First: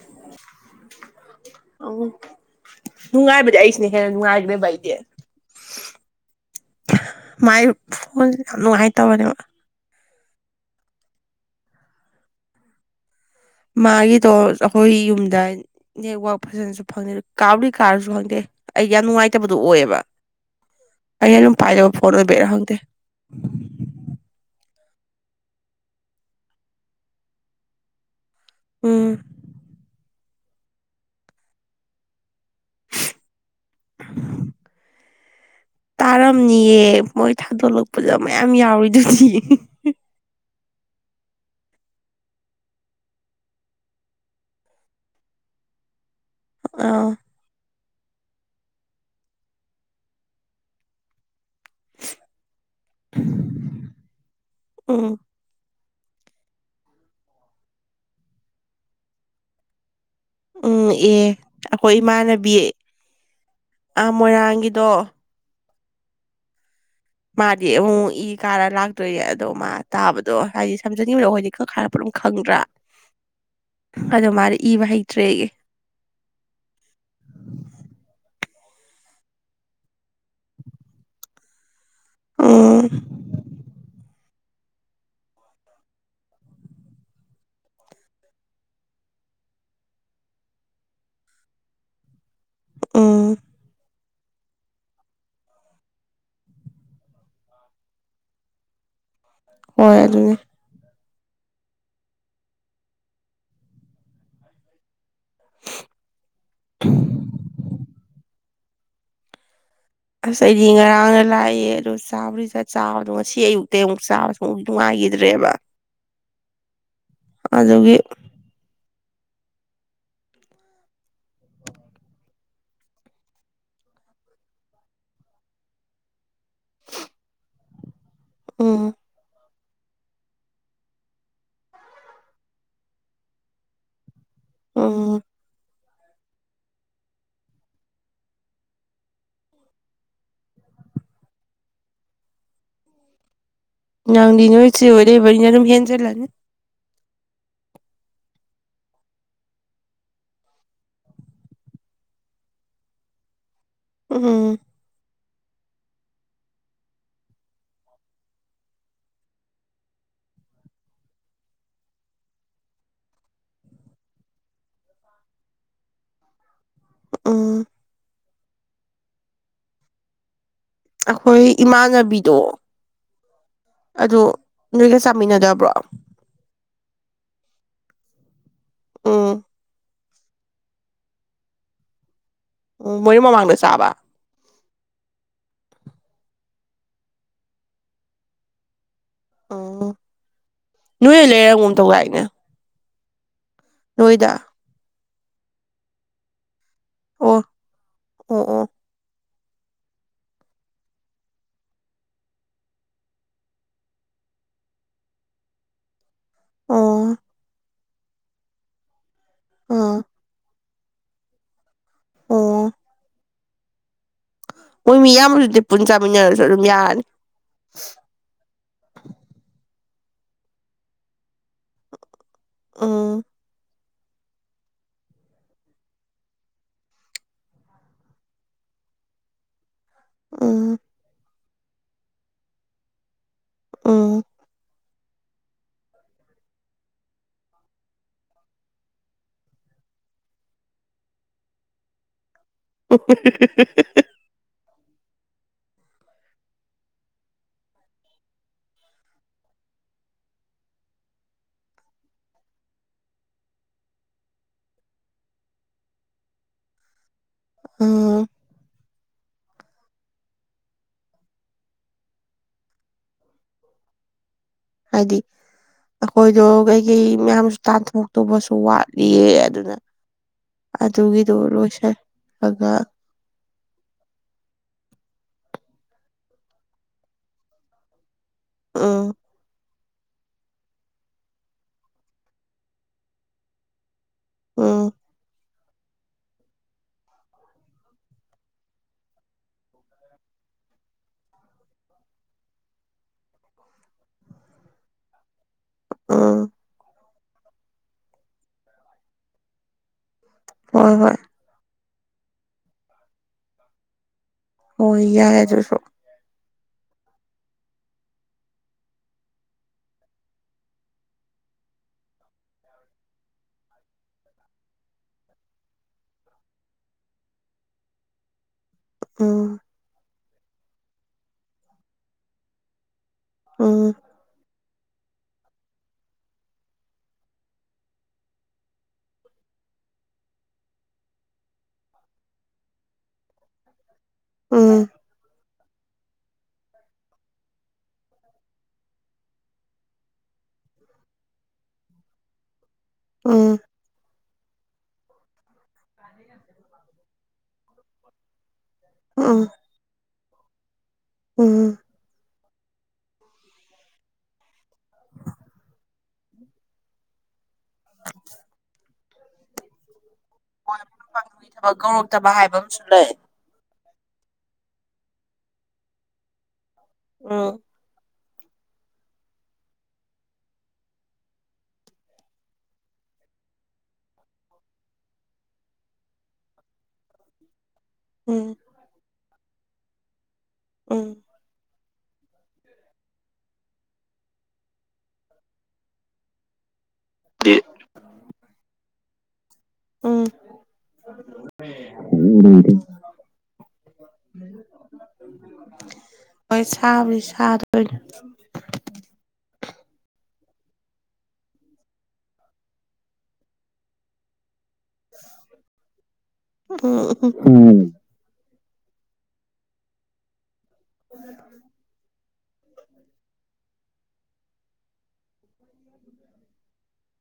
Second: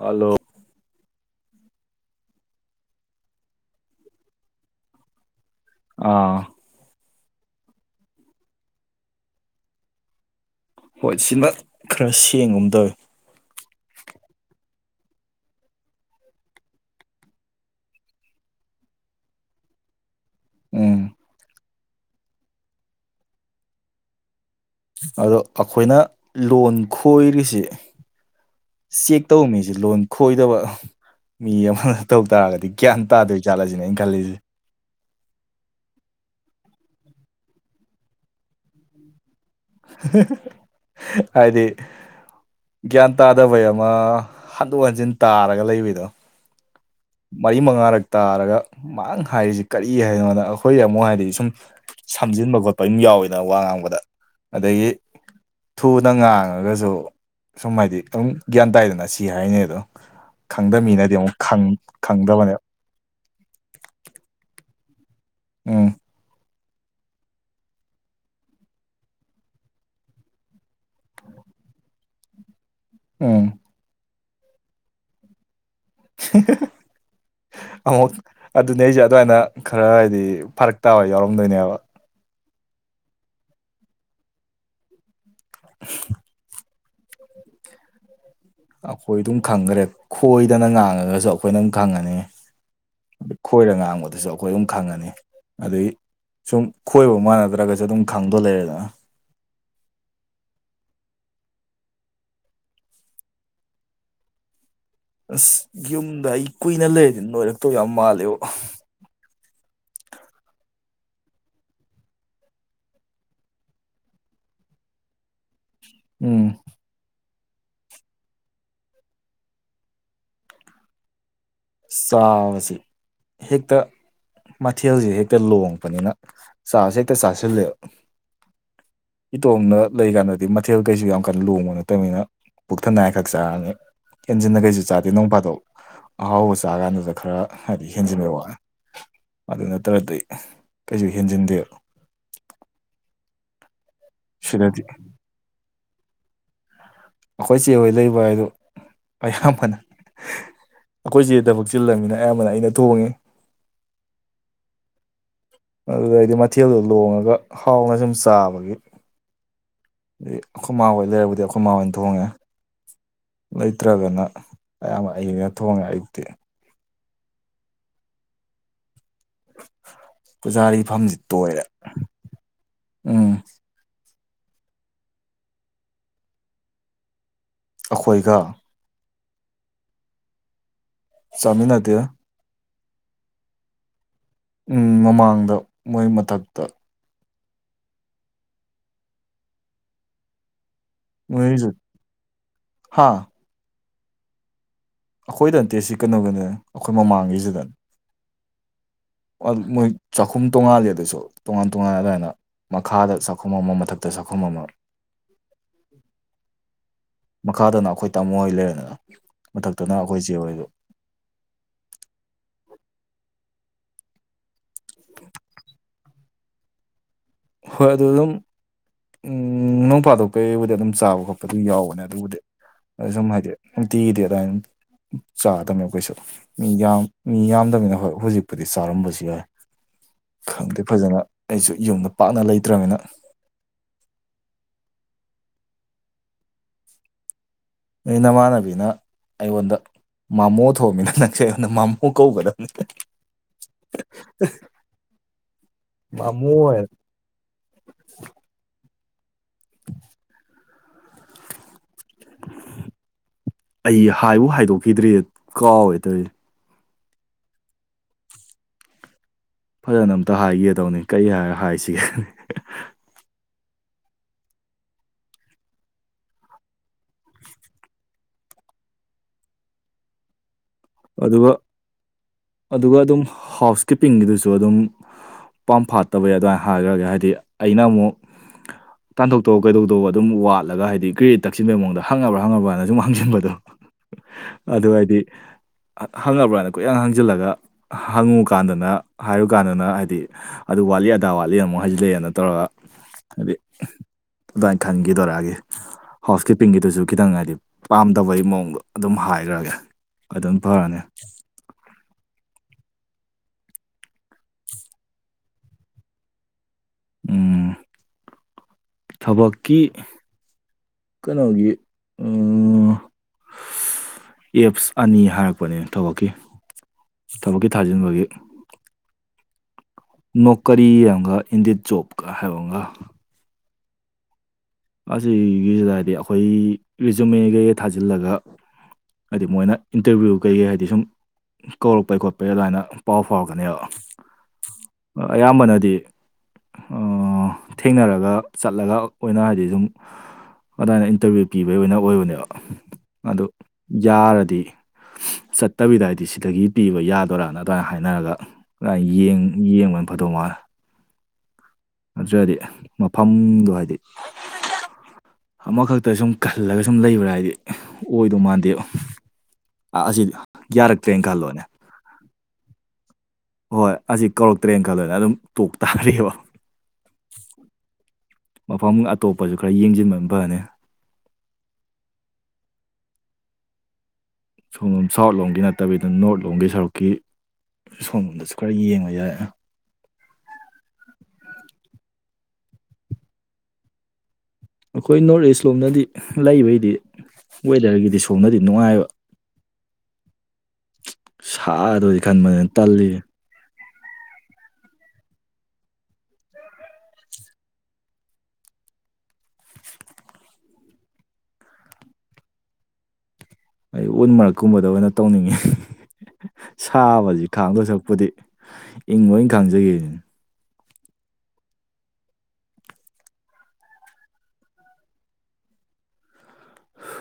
hello ꯑ ꯅꯨꯡꯉꯥꯏꯕꯗꯤ ꯑꯩꯁꯤꯅ ꯍꯦꯟꯅ ꯅꯨꯡꯉꯥꯏꯈ꯭ꯔꯦ ꯚ ꯑꯩꯗꯤ ꯑꯥ ꯃꯥꯏ ꯐꯣꯟꯣꯟ ꯌꯥꯝ ꯅꯨꯡꯉꯥꯏ ꯇꯕꯅꯦꯕ ꯍꯣꯏ ꯁꯤꯃ ꯈꯔ ꯁꯦꯡꯒꯨꯝ ꯇꯣꯏ ꯃꯥꯒꯤꯗꯣ ꯑꯩꯈꯣꯏ ꯌꯨꯝꯗ ꯅꯦꯠꯋꯥꯛ ꯐꯖꯅꯁꯨ ꯐꯪꯗꯦ ꯀꯥꯕꯨꯗꯤ ꯀꯥꯔꯁꯨ ꯈꯪꯗꯦ ꯑꯩ ꯌꯥꯝ ꯅꯨꯡꯉꯥꯏꯇꯕꯗꯨꯣ ꯑꯣꯏꯑꯕ ꯎ ꯑꯩ ꯑꯗꯨꯝ ꯄꯥꯏꯖꯕ ꯐꯣꯟꯕꯔ ꯍꯪꯗ ꯑꯗꯣ ꯑꯩꯈꯣꯏꯅ ꯂꯣꯟ ꯈꯣꯏꯔꯤꯁꯤ ꯎꯝ ꯆꯦꯛ ꯇꯧ ꯃꯤꯁꯦ ꯂꯣꯟ ꯈꯣꯏꯗꯕ ꯃꯤ ꯑꯃ ꯇꯧ ꯇꯥꯔꯒꯗꯤ ꯑ ꯒ꯭ꯌꯥꯟ ꯇꯥꯗꯣꯏ ꯆꯥꯠꯂꯁꯤꯅꯦ ꯑꯩꯅ ꯈꯜꯂꯤꯁꯦ ꯇꯥꯔꯝꯅꯤꯌꯦ ꯃꯣꯏ ꯊꯥꯗꯣꯛꯂꯛꯄꯗ ꯃꯌꯥꯝ ꯌꯥꯎꯔꯤꯗꯨꯗꯤ ꯑꯗꯤ [unintelligible] [inaudible] ꯒ꯭ꯌꯥꯟ ꯇꯥꯗꯕꯩ ꯑꯃ ꯍꯟꯗꯣꯛ ꯍꯟꯖꯤꯟ ꯇꯥꯔꯒ ꯂꯩꯕꯗꯣ ꯑꯥ ꯃꯔꯤ ꯃꯉꯥꯔꯛ ꯇꯥꯔꯒ ꯃꯥꯡ ꯍꯥꯏꯔꯤꯁꯤ ꯀꯔꯤ ꯍꯥꯏꯅꯣꯗ ꯑꯩꯈꯣꯏ ꯑꯃꯨꯛ ꯍꯥꯏꯗꯤ ꯁꯨꯝ ꯁꯝꯖꯤꯟꯕ ꯈꯣꯠꯄ ꯑꯗꯨꯝ ꯌꯥꯎꯋꯤꯗꯅ ꯋꯥ ꯉꯥꯡꯕꯗ ꯑꯗꯒꯤ ꯎꯝ ꯊꯨꯅ ꯉꯥꯡꯉꯒꯁꯨ ꯁꯨꯝ ꯍꯥꯏꯗꯤ ꯑꯗꯨꯝ ꯒ꯭ꯌꯥꯟ ꯇꯥꯏꯗꯅ ꯁꯤ ꯍꯥꯏꯅꯤ ꯑꯗꯣ ꯈꯪꯗꯕ ꯎꯝ ꯃꯤꯅꯗꯤ ꯑꯦ ꯑꯃꯨꯛꯪ ꯑꯩꯈꯣꯏ ꯏꯃꯥꯟꯅꯕꯤ ꯑꯥ ꯃꯣꯏꯔꯥꯡꯒꯤꯗꯣ ꯑꯥ ꯃꯥꯗꯤ ꯑꯃꯨꯛ ꯏ ꯀꯥꯔ ꯂꯥꯛꯇꯣꯏꯅꯦ ꯑꯗꯣ ꯃꯥ ꯇꯥꯕꯗꯣ ꯍꯥꯏꯗꯤ ꯁꯝꯖꯅꯤꯡꯕꯣ ꯑꯩꯏꯗꯤ ꯀꯛꯔꯛꯄ ꯈꯪꯗ꯭ꯔꯥ ꯎꯝ ꯑꯗꯣ ꯃꯥꯗꯤ ꯏꯕ ꯍꯩꯇ꯭ꯔꯦꯌꯦ ꯑꯃꯨꯛ ꯑꯗꯨꯅꯦ ꯑꯩꯖꯤ ꯑꯗꯨꯃꯥꯏꯅ ꯈꯔ ꯍꯥꯏꯗꯤ ꯐꯔꯛ ꯇꯥꯕ ꯌꯥꯎꯔꯝꯗꯣꯏꯅꯦꯕ ꯎꯝ [unintelligible] ꯑꯈꯣꯏ ꯗꯨꯝ ꯈꯪꯒꯔꯦ ꯈꯣꯏꯗꯅ ꯉꯥꯡꯉꯒꯁꯨ ꯑꯈꯣꯏꯅ ꯎꯝ ꯈꯪꯉꯅꯤ ꯎꯝ ꯈꯣꯏꯔ ꯉꯥꯡꯕꯗꯨꯁꯨ ꯑꯈꯣꯏ ꯑꯗꯨꯝ ꯈꯪꯉꯅꯤ ꯑꯗꯩꯩ ꯁꯨꯝ ꯈꯣꯏꯕ ꯃꯥꯟꯅꯗ꯭ꯔꯒꯁꯨ ꯑꯗꯨꯝ ꯈꯪꯗꯣ ꯂꯩꯔꯦꯗꯅ ꯍꯣꯏ ꯑꯗꯨꯅꯤ ꯑꯁ ꯌꯨꯝꯗ ꯑꯩ ꯀꯨꯏꯅ ꯂꯩꯔꯗꯤ ꯅꯣꯏꯔꯛꯇꯣ ꯌꯥꯝ ꯃꯥꯜꯂꯦꯕꯣ ꯑꯁ ꯑꯩꯗꯤ ꯉꯔꯥꯡꯅ ꯂꯥꯛꯏ ꯑꯗꯨ ꯆꯥꯕꯔꯨꯏꯗꯤ ꯆꯥꯏ ꯆꯥꯕꯗꯣ ꯉꯁꯤ ꯑꯌꯨꯛꯇꯩ ꯑꯃꯨꯛ ꯆꯥꯕꯁꯨ ꯑꯃꯨꯛ ꯅꯨꯡꯉꯥꯏ ꯏꯗ꯭ꯔꯦꯕ ꯎꯝ ꯑꯗꯨꯒꯤ ꯆꯥꯕꯁꯤ ꯍꯦꯛꯇ ꯃꯊꯦꯜꯖꯦ ꯍꯦꯛꯇ ꯂꯣꯡꯄꯅꯤꯅ ꯆꯥꯕꯁꯦ ꯍꯦꯛꯇ ꯆꯥꯁꯤꯜꯂꯦꯕ ꯎꯝ ꯇꯣꯡꯅ ꯂꯩꯒꯥꯟꯗꯗꯤ ꯃꯊꯦꯜ ꯀꯩꯁꯨ ꯌꯥꯝ ꯀꯟꯅ ꯂꯣꯡꯕ ꯅꯠꯇꯝꯃꯤꯅ ꯄꯨꯛ ꯊꯟꯅꯉꯥꯏ ꯈꯛ ꯆꯥꯝꯅꯤꯅ ꯍꯦꯟꯖꯤꯟꯅ ꯀꯩꯁꯨ ꯆꯥꯗꯦ ꯎꯝ ꯅꯣꯡꯐꯥꯊꯣꯛ ꯑꯍꯥꯎꯕꯁꯨ ꯇꯥ ꯒꯥꯟꯗꯨꯗ ꯈꯔ ꯍꯥꯏꯗꯤ ꯍꯦꯟꯖꯤꯟꯕꯩ ꯋꯥꯅꯤ ꯑꯗꯨ ꯅꯠꯇ꯭ꯔꯗꯤ ꯀꯩꯁꯨ ꯍꯦꯟꯖꯤꯟꯗꯦꯕ ꯅꯪꯗꯤ ꯁꯤꯗꯗꯤ ꯅꯣꯏꯆꯦ ꯍꯣꯏ ꯂꯩꯕꯅꯤꯅ ꯑꯗꯨꯝ ꯍꯦꯟꯖꯤꯜꯂꯅꯤ ꯑꯈꯣꯏ ꯆꯦ ꯍꯣꯏ ꯂꯩꯕ ꯍꯥꯏꯗꯨ ꯑꯌꯥꯝꯕꯅ ꯑꯈꯣꯏꯆꯦ ꯊꯕꯛ ꯆꯤꯜꯂꯝꯅꯤꯅ ꯑꯌꯥꯝꯕꯅ ꯑꯩꯅ ꯊꯣꯡꯉꯤ ꯎꯝ ꯑꯗꯨꯗꯩꯗꯤ ꯃꯊꯦꯜꯗꯣ ꯂꯣꯡꯉꯒ ꯍꯥꯎꯅ ꯁꯨꯝ ꯆꯥꯕꯒꯤ ꯗꯩ ꯑꯈꯣꯏ ꯃꯥꯥ ꯍꯣꯏ ꯂꯩꯔꯕꯨꯗꯤ ꯑꯈꯣꯏ ꯃꯥꯥ ꯍꯣꯏꯟ ꯊꯣꯡꯉꯦ ꯂꯩꯇ꯭ꯔꯒꯅ ꯑꯌꯥꯝꯕ ꯑꯩꯅ ꯊꯣꯡꯉꯦ ꯑꯩꯌꯨꯛꯇꯤ ꯎꯝ ꯄꯨꯖꯥꯔꯤ ꯐꯝꯁꯤ ꯑꯈꯣꯏ ꯇꯣꯏꯔꯦ ꯏꯃꯥꯟꯅꯕꯤꯗꯣ ꯎꯝ ꯑꯗꯣ ꯅꯣꯏꯒ ꯆꯥꯃꯤꯅꯗꯕ꯭ꯔꯣ ꯑꯈꯣꯏꯒ ꯎꯝ ꯆꯥꯃꯤꯟꯅꯗꯦ ꯎꯝ ꯃꯣꯏ ꯃꯃꯥꯡꯗ ꯆꯥꯕ ꯎꯝ ꯃꯃꯥꯡꯗ ꯃꯣꯏ ꯃꯊꯛꯇ ꯑꯣ ꯅꯣꯏꯔ ꯂꯩꯔꯝꯒꯨꯝ ꯇꯧꯗꯥꯏꯅꯦ ꯍꯥꯥ ꯅꯣꯏꯗ ꯑꯈꯣꯏꯗ ꯅꯠꯇꯦ ꯁꯤ ꯀꯩꯅꯣꯒꯤꯅꯦ ꯑꯈꯣꯏ ꯃꯃꯥꯡꯒꯤꯁꯤꯗ ꯑꯣ ꯑꯣ ꯑꯜ ꯃꯣꯏ ꯆꯥꯛꯈꯨꯝ ꯇꯣꯉꯥꯂꯤ ꯑꯗꯨꯁꯨ ꯇꯣꯉꯥꯟ ꯇꯣꯉꯥꯟ ꯑꯗꯨꯃꯥꯏꯅ ꯃꯈꯥꯗ ꯆꯥꯛꯈꯨꯝ ꯑꯃ ꯃꯊꯛꯇ ꯆꯥꯛꯈꯨꯝ ꯑꯃ ꯑꯣ ꯃꯈꯥꯗꯅ ꯑꯈꯣꯏ ꯇꯥꯃꯣ ꯍꯣꯏ ꯂꯩꯔꯦꯗꯅ ꯑꯣ ꯃꯊꯛꯇꯅ ꯑꯣ ꯑꯈꯣꯏ ꯆꯦꯍꯣꯏꯗꯣ ꯑꯣ ꯃꯣꯏ ꯃꯤꯌꯥꯝꯕꯗꯨꯗꯤ ꯄꯨꯟ ꯆꯥꯃꯤꯟꯅꯔꯁꯨ ꯑꯗꯨꯝ ꯌꯥꯔꯅꯤ ꯍꯣꯏ ꯑꯗꯨ ꯑꯗꯨꯝ ꯎꯝ ꯅꯣꯡ ꯐ ꯄꯥꯗꯣꯛ ꯀꯩꯕꯨꯗꯤ ꯑꯗꯨꯝ ꯆꯥꯕ ꯈꯣꯠꯄꯗꯨ ꯌꯥꯎꯕꯅꯦ ꯑꯗꯨꯕꯨꯗꯤ ꯎꯝ ꯑꯁꯨꯝ ꯍꯥꯏꯗꯤ ꯅꯨꯡꯇꯤꯒꯤꯗꯤ ꯑꯗꯨꯃꯥꯏꯟ ꯆꯥꯗꯝꯃꯦ ꯑꯈꯣꯏꯁꯨ ꯃꯤ ꯌꯥꯝ ꯃꯤ ꯌꯥꯝꯗꯝꯅꯤꯅ ꯍꯣꯏ ꯍꯧꯖꯤꯛꯄꯨꯗꯤ ꯆꯥꯔꯝꯕꯁꯨ ꯌꯥꯏ ꯎꯝ ꯈꯪꯗꯦ ꯐꯖꯅ ꯑꯩꯁꯨ ꯌꯨꯝꯗ ꯄꯥꯛꯅ ꯂꯩꯇ꯭ꯔꯃꯤꯅ ꯎꯝ ꯅꯩ ꯅꯃꯥꯟꯅꯕꯤꯅ ꯑꯩꯉꯣꯟꯗ ꯃꯥꯃꯣ ꯊꯣꯛꯑꯃꯤꯅ ꯅꯪꯁꯦ ꯑꯩꯉꯣꯟꯗ ꯃꯥꯃꯣ ꯀꯧꯒꯗꯝ ꯃꯃꯨ ꯑꯣꯏꯣꯏ [inaudible] ꯑꯩ ꯍꯥꯏꯕꯨ ꯍꯥꯏꯗꯣꯛꯈꯤꯗ꯭ꯔꯦ ꯀꯥꯎꯋꯦ ꯇ ꯑ ꯐꯖꯅ ꯑꯝꯇ ꯍꯥꯏꯒꯦꯗꯧꯅꯤ ꯀꯔꯤ ꯍꯥꯏꯔ ꯍꯥꯏꯁꯤꯒꯦ ꯍꯥꯏꯗꯤ ꯑꯩꯈꯣꯏꯗꯣ ꯀꯩꯀꯩ ꯃꯌꯥꯝꯁꯨ ꯇꯥꯟꯊꯣꯛꯇꯧꯕꯁꯨ ꯋꯥꯠꯂꯤꯌꯦ ꯑꯗꯨꯅ ꯑꯗꯨꯒꯤꯗꯨꯣ ꯑꯗꯨꯒ ꯂꯣꯏꯁꯤꯜꯂꯒ ꯑꯗꯨꯒ ꯑꯗꯨꯝ ꯍꯥꯎꯁ ꯀꯤꯞꯄꯤꯡꯒꯤꯗꯨꯁꯨ ꯑꯗꯨꯝ ꯄꯝꯐꯥꯠꯇꯕ ꯌꯥꯏ ꯑꯗꯨꯃꯥꯏꯅ ꯍꯥꯏꯈ꯭ꯔꯒ ꯍꯥꯏꯗꯤ ꯑꯩꯅ ꯑꯃꯨꯛ ꯎꯝ ꯇꯥꯟꯊꯣꯛ ꯇꯣꯛ ꯀꯩꯗꯧꯗꯧꯕ ꯑꯗꯨꯝ ꯋꯥꯠꯂꯒ ꯍꯥꯏꯗꯤ ꯀ꯭ꯔꯔꯤꯠ ꯇꯛꯁꯤꯟꯕꯩ ꯃꯑꯣꯡꯗ ꯍꯪꯉꯕ꯭ꯔꯥ ꯍꯪꯉꯕ꯭ꯔꯥꯅ ꯁꯨꯝ ꯍꯥꯡꯁꯤꯟꯕꯗꯣ ꯎꯝ ꯑꯗꯨ ꯍꯥꯏꯗꯤ ꯍꯪꯉꯕ꯭ꯔꯥꯅ ꯀꯨꯌꯥꯪ ꯍꯪꯖꯤꯜꯂꯒ ꯍꯪꯉꯨꯀꯥꯟꯗꯅ ꯍꯥꯏꯔꯨꯀꯥꯟꯗꯅ ꯍꯥꯏꯗꯤ ꯑꯗꯨ ꯋꯥꯠꯂꯤ ꯑꯗꯥ ꯋꯥꯠꯂꯤꯅ ꯑꯃꯨꯛ ꯍꯥꯏꯖꯤꯜꯂꯛꯑꯦꯅ ꯇꯧꯔꯒ ꯍꯥꯏꯗꯤ ꯑꯗꯨꯃꯥꯏꯅ ꯈꯟꯈꯤꯦꯗꯧꯔꯛꯑꯒꯦ ꯍꯥꯎꯁ ꯎꯝ ꯀꯤꯞꯄꯤꯡꯒꯤꯗꯨꯁꯨ ꯈꯤꯇꯪ ꯍꯥꯏꯗꯤ ꯄꯥꯝꯗꯕꯒꯤ ꯃꯑꯣꯡꯗꯣ ꯑꯗꯨꯝ ꯍꯥꯏꯈ꯭ꯔꯒꯦ ꯑꯗꯨꯝ ꯍꯣꯏ ꯐꯔꯅꯤ ꯍꯣꯏ ꯍꯣꯏ ꯏ ꯌꯥ ꯌꯥꯖꯁꯣ ꯎꯝ ꯊꯕꯀꯤ ꯀꯩꯅꯣꯒꯤ ꯎ ꯑꯦꯞꯁ ꯑꯅꯤ ꯍꯥꯏꯔꯛꯄꯅꯦ ꯊꯕꯛꯀꯤ ꯊꯕꯛꯀꯤ ꯊꯥꯖꯤꯟꯕꯒꯤ ꯑ ꯅꯣꯀꯔꯤ ꯑꯃ ꯑꯃꯒ ꯏꯟꯗꯤꯠ ꯖꯣꯕꯀ ꯍꯥꯏꯕ ꯑꯃꯒ ꯎꯝ ꯑꯁꯤꯒꯤꯁꯤꯗ ꯍꯥꯏꯗꯤ ꯑꯩꯈꯣꯏ ꯔꯤꯖꯨꯃꯦꯒꯩꯒ ꯊꯥꯖꯤꯜꯂꯒ ꯍꯥꯏꯗꯤ ꯃꯣꯏꯅ ꯏꯟꯇꯔꯚꯤꯌꯨ ꯀꯩꯀꯩ ꯍꯥꯏꯗꯤ ꯁꯨꯝ ꯀꯧꯔꯛꯄꯩ ꯈꯣꯠꯄꯩ ꯑꯗꯨꯃꯥꯏꯅ ꯄꯥꯎ ꯐꯥꯎꯔꯛꯀꯅꯦꯕ ꯎꯝ ꯑꯌꯥꯝꯕꯅꯗꯤ ꯊꯦꯡꯅꯔꯒ ꯆꯠꯂꯒ ꯑꯣꯏꯅ ꯍꯥꯏꯗꯤ ꯑꯗꯨꯨꯝ ꯑꯗꯨꯃꯏꯅ ꯏꯟꯇꯔꯚꯤꯌꯨ ꯄꯤꯕꯒꯤ ꯑꯣꯏꯅ ꯑꯣꯏꯕꯅꯦꯕ ꯑꯗꯨ ꯎꯝ ꯌꯥꯔꯗꯤ ꯆꯠꯇꯕꯤꯗꯏꯗꯤ ꯁꯤꯗꯒꯤ ꯄꯤꯕ ꯌꯥꯗꯣꯏꯔꯥꯅ ꯑꯗꯨꯃꯥꯏꯅ ꯍꯥꯏꯅꯔꯒꯥꯏ ꯌꯦ ꯎꯝ ꯌꯦꯡꯕꯅ ꯐꯗꯧ ꯃꯥꯜꯂꯦ ꯎꯝ ꯎꯝ ꯑꯗꯨꯗꯤ ꯃꯐꯝꯗꯣ ꯍꯥꯏꯗꯤ ꯑꯃꯈꯛꯇ ꯁꯨꯝ ꯈꯜꯂꯒ ꯁꯨꯝ ꯂꯩꯕ꯭ꯔꯥ ꯍꯥꯏꯗꯤ ꯑꯣꯏꯗꯧ ꯃꯥꯟꯗꯦ ꯑꯁꯤꯗꯤ ꯍꯣꯏꯅ ꯄꯥꯊꯒꯤ ꯊꯕꯛ ꯧꯔꯛꯇꯕ ꯍꯥꯏꯕ ꯑꯃꯁꯨ ꯂꯩ ꯍꯣꯏ ꯑꯁꯤ ꯀꯧꯔꯛꯇ꯭ꯔꯦꯅ ꯈꯜꯂꯣꯏꯅꯦ ꯑꯗꯨꯝ ꯇꯣꯛ ꯇꯥꯔꯤꯑꯕ ꯎꯝ ꯃꯐꯝ ꯑꯇꯣꯞꯄꯁꯨ ꯈꯔ ꯌꯦꯡꯁꯤꯟꯕ ꯑꯃ ꯐꯅꯤ ꯁꯣꯂꯣꯝ ꯁꯥꯎꯠ ꯂꯣꯝꯒꯤ ꯅꯠꯇꯕꯤꯗ ꯅꯣꯔꯠ ꯂꯣꯝꯒꯤ ꯁꯔꯨꯛꯀꯤ ꯎꯝ ꯁꯣꯝꯗꯁꯨ ꯈꯔ ꯌꯦꯡꯕ ꯌꯥꯏꯥ ꯎꯝ ꯑꯩꯈꯣꯏ ꯅꯣꯔꯠ ꯏꯁ ꯂꯣꯝꯗꯗꯤ ꯂꯩꯕꯒꯤꯗꯤ ꯋꯦꯗꯔꯒꯤꯗꯤ ꯁꯣꯝꯅꯗꯤ ꯅꯨꯡꯉꯥꯏꯕ ꯎꯝ ꯁꯥꯗꯣꯏꯗꯤ ꯈꯟꯕꯅꯤꯅ ꯇꯜꯂꯤ ꯑꯩꯣꯏ ꯁꯕ ꯁꯥꯗ [inaudible] ꯑꯩ ꯎꯟ ꯃꯔꯛꯀꯨꯝꯕꯗ ꯑꯣꯏꯅ ꯇꯧꯅꯤꯡꯉꯤ ꯎꯝ ꯁꯥꯕꯁꯤ ꯎꯝ ꯈꯥꯡꯒ ꯁꯛꯄꯨꯗꯤ ꯏꯪ ꯂꯣꯏ ꯈꯥꯡꯖꯒꯦ ꯑꯣ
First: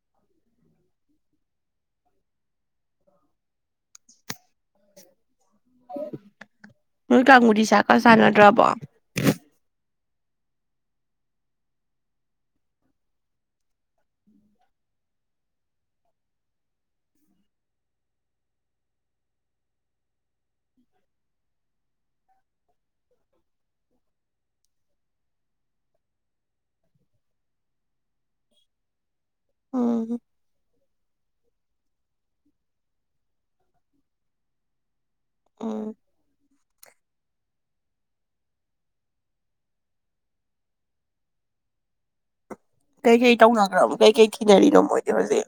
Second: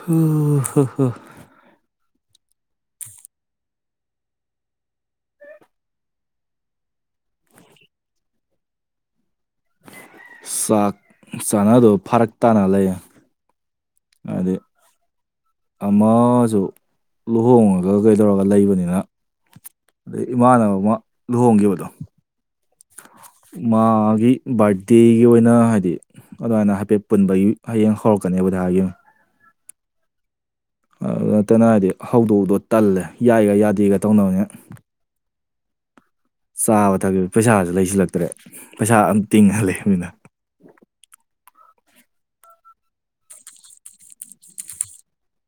ꯍꯣꯏ ꯍꯣ ꯍꯣ ꯅꯣꯏ ꯀꯥꯡꯕꯨꯗꯤ ꯁꯥꯀ ꯁꯥꯟꯅꯗ꯭ꯔꯕꯣ ꯆꯥꯛ ꯆꯥꯅꯗꯨꯣ ꯐꯔꯛ ꯇꯥꯅ ꯂꯩ ꯑꯗ ꯑꯃꯁꯨ ꯂꯨꯍꯣꯡꯉꯒ ꯀꯩꯗꯧꯔꯒ ꯂꯩꯕꯅꯤꯅ ꯑꯗꯩ ꯏꯃꯥꯅꯕ ꯑꯃ ꯂꯨꯍꯣꯡꯈꯤꯕꯗꯣ ꯃꯥꯒꯤ ꯕꯥꯔꯗꯦꯒꯤ ꯑꯣꯏꯅ ꯍꯥꯏꯗꯤ ꯑꯗꯨꯃꯥꯏꯅ ꯍꯥꯏꯐꯦꯠ ꯄꯨꯟꯕꯒꯤ ꯍꯌꯦꯡ ꯍꯧꯔꯛꯀꯅꯦꯕ ꯀꯗꯥ ꯑꯣ ꯑꯗꯨ ꯅꯠꯇꯅ ꯍꯥꯏꯗꯤ ꯍꯧꯗꯣꯛꯗꯣ ꯇꯜꯂꯦ ꯌꯥꯏꯒ ꯌꯥꯗꯦꯒ ꯇꯧꯅꯕꯅꯦ ꯑ ꯆꯥꯕ ꯊꯛꯄ ꯄꯩꯁꯥꯁꯨ ꯂꯩꯁꯤꯜꯂꯛꯇ꯭ꯔꯦ ꯄꯩꯁꯥ ꯑꯝ ꯇꯤꯡꯍꯜꯂꯕ ꯃꯤꯅ ꯀꯩꯀꯩ ꯇꯧꯅꯈ꯭ꯔꯕ ꯀꯩꯀꯩ ꯊꯤꯅꯔꯤꯅꯣ ꯃꯣꯏꯗꯤ ꯍꯧꯖꯤꯛ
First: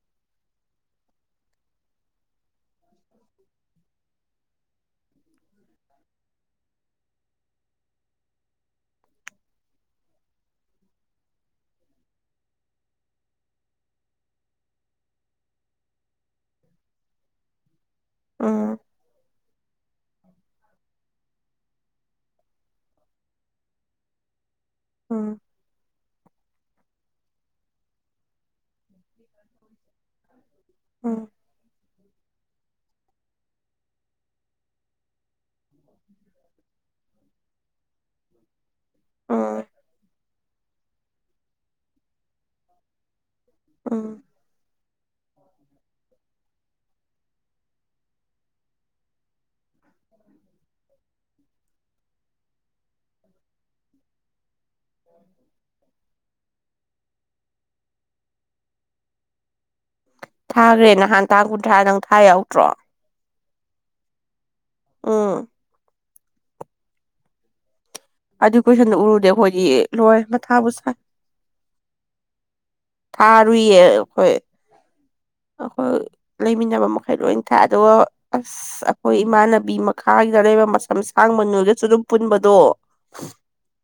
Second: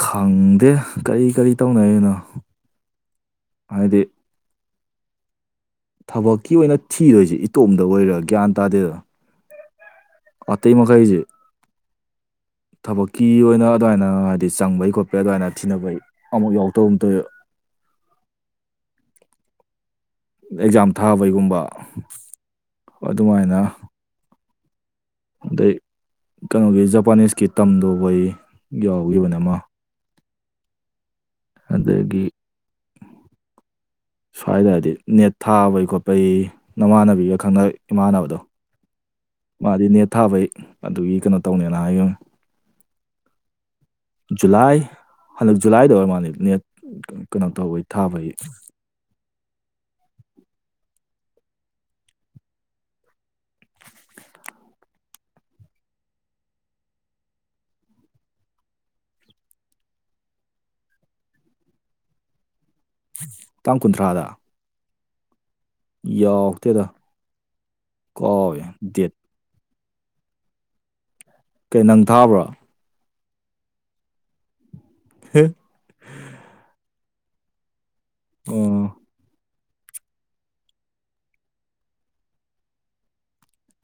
ꯈꯪꯗꯦ ꯀꯔꯤ ꯀꯔꯤ ꯇꯧꯅꯩ ꯑꯩꯅꯣ ꯍꯥꯏꯗꯤ ꯊꯕꯛꯀꯤ ꯑꯣꯏꯅ ꯊꯤꯗꯣꯏꯁꯤꯦ ꯏꯇꯣꯝꯗ ꯑꯣꯏꯔꯥ ꯒ꯭ꯌꯥꯟ ꯇꯥꯗꯦꯗ ꯑꯇꯩ ꯃꯈ ꯀ ꯑꯩꯖꯦ ꯊꯕꯛꯀꯤ ꯑꯣꯏꯅ ꯑꯗꯨꯃꯥꯏꯅ ꯍꯥꯏꯗꯤ ꯆꯪꯕꯩ ꯈꯣꯠꯄꯩ ꯑꯗꯨꯃꯥꯏꯅ ꯊꯤꯅꯕꯩ ꯑꯃꯨꯛ ꯌꯥꯎꯗꯕ ꯑꯃ ꯇꯧꯋ [inaudible] ꯑ ꯑꯦꯛꯖꯥꯝ ꯊꯥꯕꯩꯒꯨꯝꯕ ꯑꯗꯨꯃꯥꯏꯅ ꯑꯥ ꯑꯗꯩ ꯀꯩꯅꯣꯒꯤ ꯖꯄꯥꯅꯤꯁꯀꯤ ꯇꯝꯗꯨꯕꯩ ꯌꯥꯎꯈꯤꯕꯅꯦ ꯑꯃ ꯎꯝ ꯑꯗꯒꯤ ꯁ꯭ꯋꯥꯏꯗꯗꯤ ꯅꯦꯠ ꯊꯥꯕꯩ ꯈꯣꯠꯄꯒꯤ ꯅꯃꯥꯟꯅꯕꯤꯒ ꯈꯪꯅ ꯏꯃꯥꯟꯅꯕꯗꯣ ꯎꯝ ꯃꯥꯗꯤ ꯅꯦꯠ ꯊꯥꯕꯩ ꯑꯗꯨꯒꯤ ꯀꯩꯅꯣ ꯇꯧꯅꯦꯅ ꯍꯥꯏꯒꯅꯤ ꯎꯝ ꯖꯨꯂꯥꯏ ꯍꯟꯗꯛ ꯖꯨꯂꯥꯏꯗ ꯑꯣꯏꯔ ꯃꯥꯜꯜꯂꯤ ꯅꯦꯠ ꯀꯩꯅꯣ ꯇꯧꯕꯩ ꯊꯥꯕꯩ [inaudible] [inaudible] ꯊꯥꯈ꯭ꯔꯦ ꯅꯍꯥꯟ ꯇꯥꯡ ꯀꯨꯟꯊ꯭ꯔꯥ ꯅꯪ ꯊꯥ ꯌꯥꯎꯗ꯭ꯔꯣ ꯇꯥꯡ ꯀꯨꯟꯊ꯭ꯔꯥꯗ ꯑꯝ ꯌꯥꯎꯛꯇꯦꯗ ꯑꯗꯨ ꯀꯣꯏꯁꯟꯗ ꯎꯔꯨꯗꯦ ꯑꯩꯈꯣꯏꯗꯤ ꯂꯣꯏ ꯃꯊꯥꯕꯨ ꯁꯥꯏ ꯀꯩ ꯅꯪ ꯊꯥꯕ꯭ꯔꯥ ꯊꯥꯔꯨꯏꯌꯦ ꯍꯈꯣꯏ ꯍꯦ ꯑꯩꯈꯣꯏ ꯂꯩꯃꯤꯟꯅꯕ ꯃꯈꯩ ꯂꯣꯏ ꯊꯥꯏ ꯑꯗꯨꯒ ꯑꯁ ꯑꯣ ꯑꯩꯈꯣꯏ ꯏꯃꯥꯟꯅꯕ ꯆꯥꯕꯤ ꯃꯈꯥꯒꯤꯗ ꯂꯩꯕ ꯃꯆ ꯁꯥꯡꯕꯅꯣꯏꯒꯁꯨ ꯑꯗꯨꯝ ꯄꯨꯟꯕꯗꯣ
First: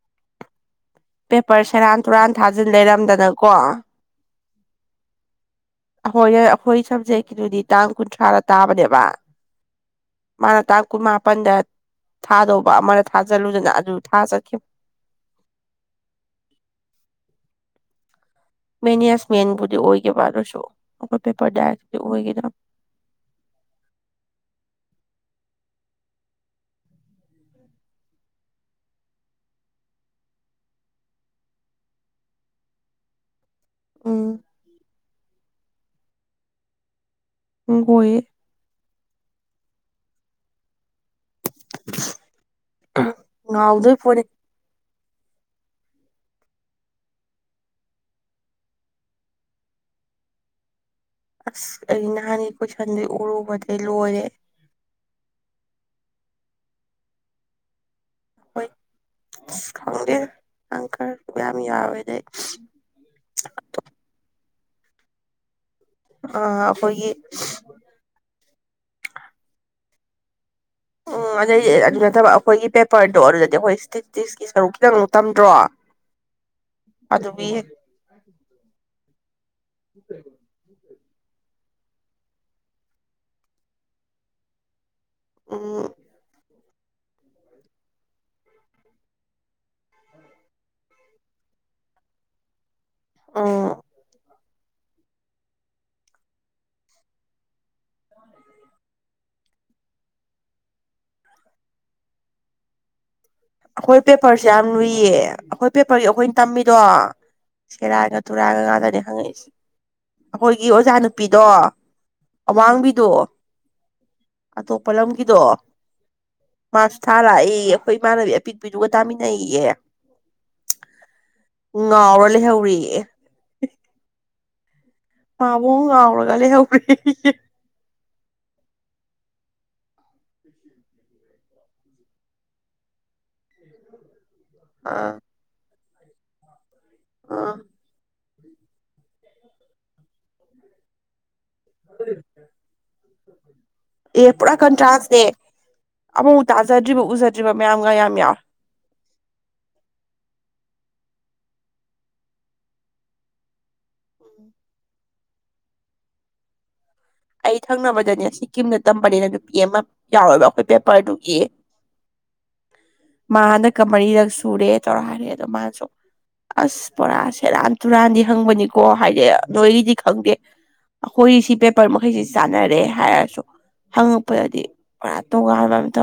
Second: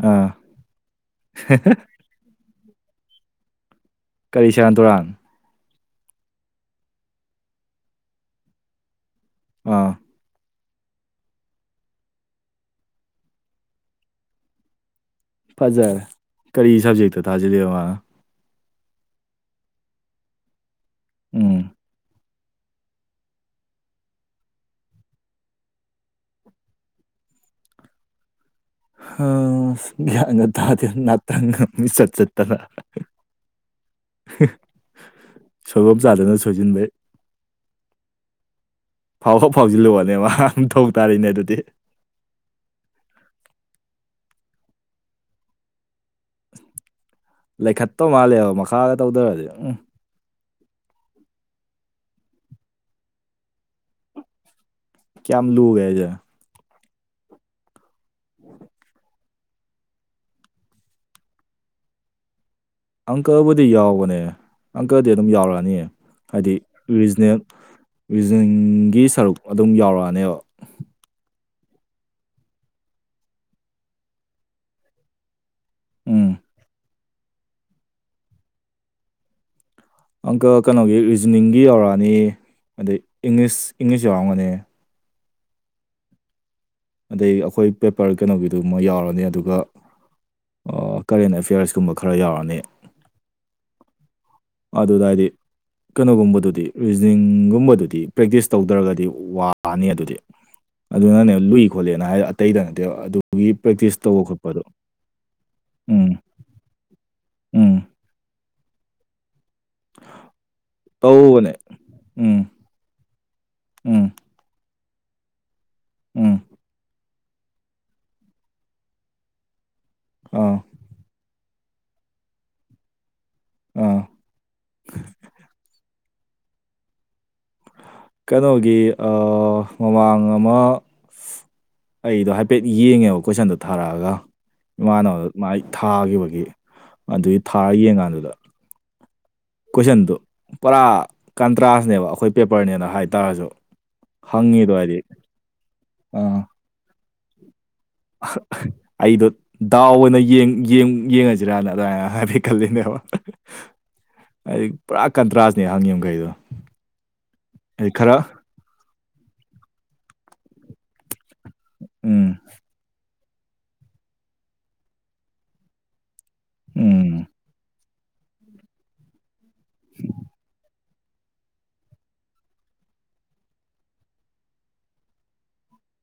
ꯑꯥ ꯄꯦꯄꯔ ꯁꯦꯔꯥꯟ ꯇꯨꯔꯥꯟ ꯊꯥꯖꯤꯟ ꯂꯩꯔꯝꯗꯅꯀꯣ ꯀꯔꯤ ꯁꯔꯥꯟ ꯇꯨꯔꯥꯟ ꯑꯩꯈꯣꯏ ꯑꯩꯈꯣꯏ ꯁꯕꯖꯦꯛꯀꯤꯗꯨꯗꯤ ꯇꯥꯡ ꯀꯨꯟꯊ꯭ꯔꯥꯗ ꯇꯥꯕꯅꯦꯕ ꯑꯥ ꯃꯥꯅ ꯇꯥꯡ ꯀꯨꯟ ꯃꯥꯄꯟꯗ ꯊꯥꯗꯧꯕ ꯑꯃꯗ ꯊꯥꯖꯤꯜꯂꯨꯗꯅ ꯑꯗꯨ ꯊꯥꯖꯠꯈꯤꯕ ꯐꯖꯔꯦ ꯀꯔꯤ ꯁꯕꯖꯦꯛꯇꯣ ꯊꯥꯖꯜꯂꯤꯣ ꯑ ꯃꯦꯅꯤꯌꯥꯁ ꯃꯦꯟꯕꯨꯗꯤ ꯑꯣꯏꯈꯤꯕꯕ ꯑꯗꯨꯁꯨ ꯑꯩꯈꯣꯏ ꯄꯦꯄꯔ ꯎꯝ ꯗꯥꯏꯔꯛꯇ ꯑꯣꯏꯒꯗ ꯑ ꯌꯥ ꯌꯥ ꯇꯥꯗꯅꯥ ꯇꯪ ꯃꯤ ꯆꯠ ꯆꯠꯇꯔ ꯎꯝ ꯁꯣꯏꯒꯣꯞ ꯆꯥꯗꯅ ꯁꯣꯏꯁꯤꯟꯕꯩ ꯣꯏꯋ ꯐꯥꯎ ꯍꯥꯎ ꯐꯥꯎꯁꯤꯜꯂꯨꯕꯅꯦ ꯃꯥ ꯊꯧ ꯉ ꯎꯗ ꯐꯣꯅꯦ ꯂꯩꯈꯠꯇꯧ ꯃꯥꯜꯂꯦꯕ ꯃꯈꯥꯗ ꯇꯧꯗꯔꯗꯤ ꯎꯝ ꯑꯁ ꯑꯩ ꯅꯍꯥꯟꯒꯤ ꯀꯣꯏꯁꯟꯗꯨ ꯎꯔꯨꯕꯗꯒꯤ ꯂꯣꯏꯔꯦ ꯀꯌꯥꯝ ꯂꯨꯒꯦꯖꯦ ꯍꯣꯏ ꯈꯪꯗꯦ ꯑꯪꯀꯔ ꯔꯝ ꯌ ꯑꯣꯏ ꯑꯪꯀꯕꯨꯗꯤ ꯌꯥꯎꯕꯅꯦ ꯑꯪꯀꯗꯤ ꯑꯗꯨꯝ ꯌꯥꯎꯔꯛꯑꯅꯤ ꯑ ꯍꯥꯏꯗꯤ ꯑꯩꯈꯣꯏꯒꯤ ꯔꯤꯖꯅꯦꯜ ꯔꯤꯖꯅꯦꯜꯒꯤ ꯁꯔꯨꯛ ꯑꯗꯨꯝ ꯌꯥꯎꯔꯛꯑꯅꯦꯕ ꯎꯝ ꯑꯗꯨꯗꯩꯗꯤ ꯑꯗꯨ ꯅꯠꯇꯕ ꯑꯩꯈꯣꯏꯒꯤ ꯄꯦꯄꯔꯗꯣ ꯑꯗꯨꯗꯗꯤ ꯑꯩꯈꯣꯏ ꯏꯁꯇꯦꯇꯁꯀꯤ ꯁꯔꯨꯛ ꯈꯤꯇꯪꯨꯛ ꯇꯝꯗ꯭ꯔꯣ ꯎꯝ ꯑꯗꯨ ꯑꯗꯨꯕꯤ ꯑꯣꯀ ꯀꯩꯅꯒꯤ ꯖꯨꯅꯤꯡꯒꯤ ꯌꯧꯔꯛꯑꯅꯤ ꯑꯗꯩ ꯏꯪꯂꯤꯁ ꯏꯪꯂꯤꯁ ꯌꯥꯎꯔꯝꯃꯅꯤ ꯎꯝ ꯑꯗꯩ ꯑꯩꯈꯣꯏ ꯄꯦꯄꯔ ꯀꯩꯅꯣꯒꯤꯗꯨꯃꯣꯏ ꯌꯥꯎꯔꯅꯤ ꯑꯗꯨꯒ ꯀꯔꯦꯟ ꯑꯦꯐꯤꯌꯔꯁꯀꯨꯝꯕ ꯈꯔ ꯌꯥꯎꯔꯅꯤ ꯑꯥ ꯑ ꯑꯗꯨꯗꯗꯗꯤ ꯀꯩꯅꯣꯒꯨꯝꯕꯗꯨꯗꯤ ꯔꯤꯖꯅꯤꯡꯒꯨꯝꯕꯗꯨꯗꯤ ꯄ꯭ꯔꯦꯛꯇꯤꯁ ꯇꯧꯗ꯭ꯔꯒꯗꯤ ꯋꯥꯅꯤ ꯑꯗꯨꯗꯤ ꯑꯗꯨꯅꯅꯦ ꯂꯨꯏ ꯈꯣꯠꯂꯦꯅ ꯍꯥꯏ ꯑꯇꯩꯗ ꯅꯠꯇꯦ ꯑꯩꯈꯣꯏ ꯄꯦꯄꯔꯁꯦ ꯌꯥꯝ ꯂꯨꯏꯌꯦ ꯑꯩꯈꯣꯏ ꯄꯦꯄꯔꯒꯤ ꯎꯝ ꯑꯩꯈꯣꯏꯅ ꯇꯝꯃꯤꯗꯣ ꯎꯝ ꯀꯦꯔꯥꯒ ꯇꯨꯔꯥꯏꯒ ꯉꯥꯗꯅꯤ ꯍꯪꯉꯛꯏꯁꯦ ꯑꯩꯈꯣꯏꯒꯤ ꯑꯣꯖꯥ ꯅꯨꯄꯤꯗꯣ ꯇꯧꯕꯅꯦ ꯎꯝ ꯑꯋꯥꯡꯕꯤꯗꯣ ꯎꯝ ꯑꯇꯣꯞꯄ ꯂꯝꯒꯤꯗꯣ ꯎꯝ ꯊꯥ ꯂꯥꯛꯏ ꯑꯩꯈꯣꯏ ꯏꯃꯥꯟꯅꯕꯤ ꯑꯄꯤꯛꯄꯤꯗꯨꯒ ꯇꯥꯃꯤꯟꯅꯩꯌꯦ ꯑꯥ ꯉꯥꯎꯔ ꯂꯩꯍꯧꯔꯤꯌꯦ ꯑꯥ ꯄꯕꯨꯨꯡꯔ ꯀ ꯂꯩ ꯎ ꯀꯩꯅꯣꯒꯤ ꯃꯃꯥꯡ ꯑꯃ ꯑꯩꯗꯣ ꯍꯥꯏꯐꯦꯠ ꯌꯦꯡꯉꯦꯕ ꯀꯣꯏꯁꯟꯗꯨ ꯊꯥꯔꯛꯑꯒ ꯑꯥ ꯏꯃꯥꯅꯕ ꯃꯥꯏ ꯊꯥꯈꯤꯕꯒꯤ ꯑꯗꯨꯒꯤ ꯑꯥ ꯊꯥꯔ ꯌꯦꯡꯀꯥꯟꯗꯨꯗ ꯀ꯭ꯆꯟꯗꯨ ꯄꯨꯔ ꯀꯟꯇ꯭ꯔꯥꯁꯅꯦꯕ ꯑꯩꯈꯣꯏ ꯄꯦꯄꯔꯅꯦꯅ ꯍꯥꯏꯇꯥꯔꯁꯨ ꯍꯪꯉꯤꯗꯣ ꯍꯥꯏꯗꯤ ꯑꯥ ꯑꯃ ꯇꯥꯖꯥꯗ ꯎꯖꯥ ꯑꯩꯗꯣ ꯗꯥꯎꯅꯡ ꯌꯦꯡꯉꯁꯤꯔꯥꯅ ꯑꯗꯨꯃꯥꯏꯅ ꯍꯥꯏꯗꯤ ꯈꯜꯂꯤꯅꯦꯕ ꯑꯩꯗꯤ ꯄꯨꯔꯥ ꯀꯟꯇ꯭ꯔꯥꯁꯅꯦ ꯍꯪꯉꯤꯝꯈꯩꯗꯣ ꯑꯩ ꯊꯪꯅꯕꯗꯅꯦ ꯁꯤꯀꯤꯝꯗ ꯇꯝꯕꯅꯤꯅ ꯅꯨꯄꯤ ꯑꯃ ꯌꯥꯎꯋꯦꯕ ꯑꯩꯈꯣꯏ ꯄꯦꯄꯔꯗꯨꯒꯤ ꯎꯝ ꯃꯥ ꯍꯟꯗꯛꯀ ꯃꯔꯤꯔꯛ ꯁꯨꯔꯦ ꯇꯧꯔ ꯍꯥꯏꯔꯦ ꯑꯗꯣ ꯃꯥꯁꯨ ꯑꯁ ꯎꯝ ꯣꯔꯥ ꯁꯦꯔ ꯇꯨꯔꯥꯟꯗꯤ ꯍꯪꯕꯅꯤꯀꯣ ꯍꯥꯏꯗꯤ ꯅꯣꯏꯒꯤꯗꯤ ꯈꯪꯗꯦ ꯑꯩꯈꯣꯏ ꯁꯤ ꯄꯦꯄꯔ ꯃꯈꯩꯁꯤ ꯆꯥꯟꯅꯔꯦ ꯍꯥꯏꯔꯁꯨ ꯍꯪꯉꯛꯄꯗꯗꯤ ꯄꯨ ꯇꯣꯉꯥꯟꯕ ꯑꯃ ꯇꯧꯔ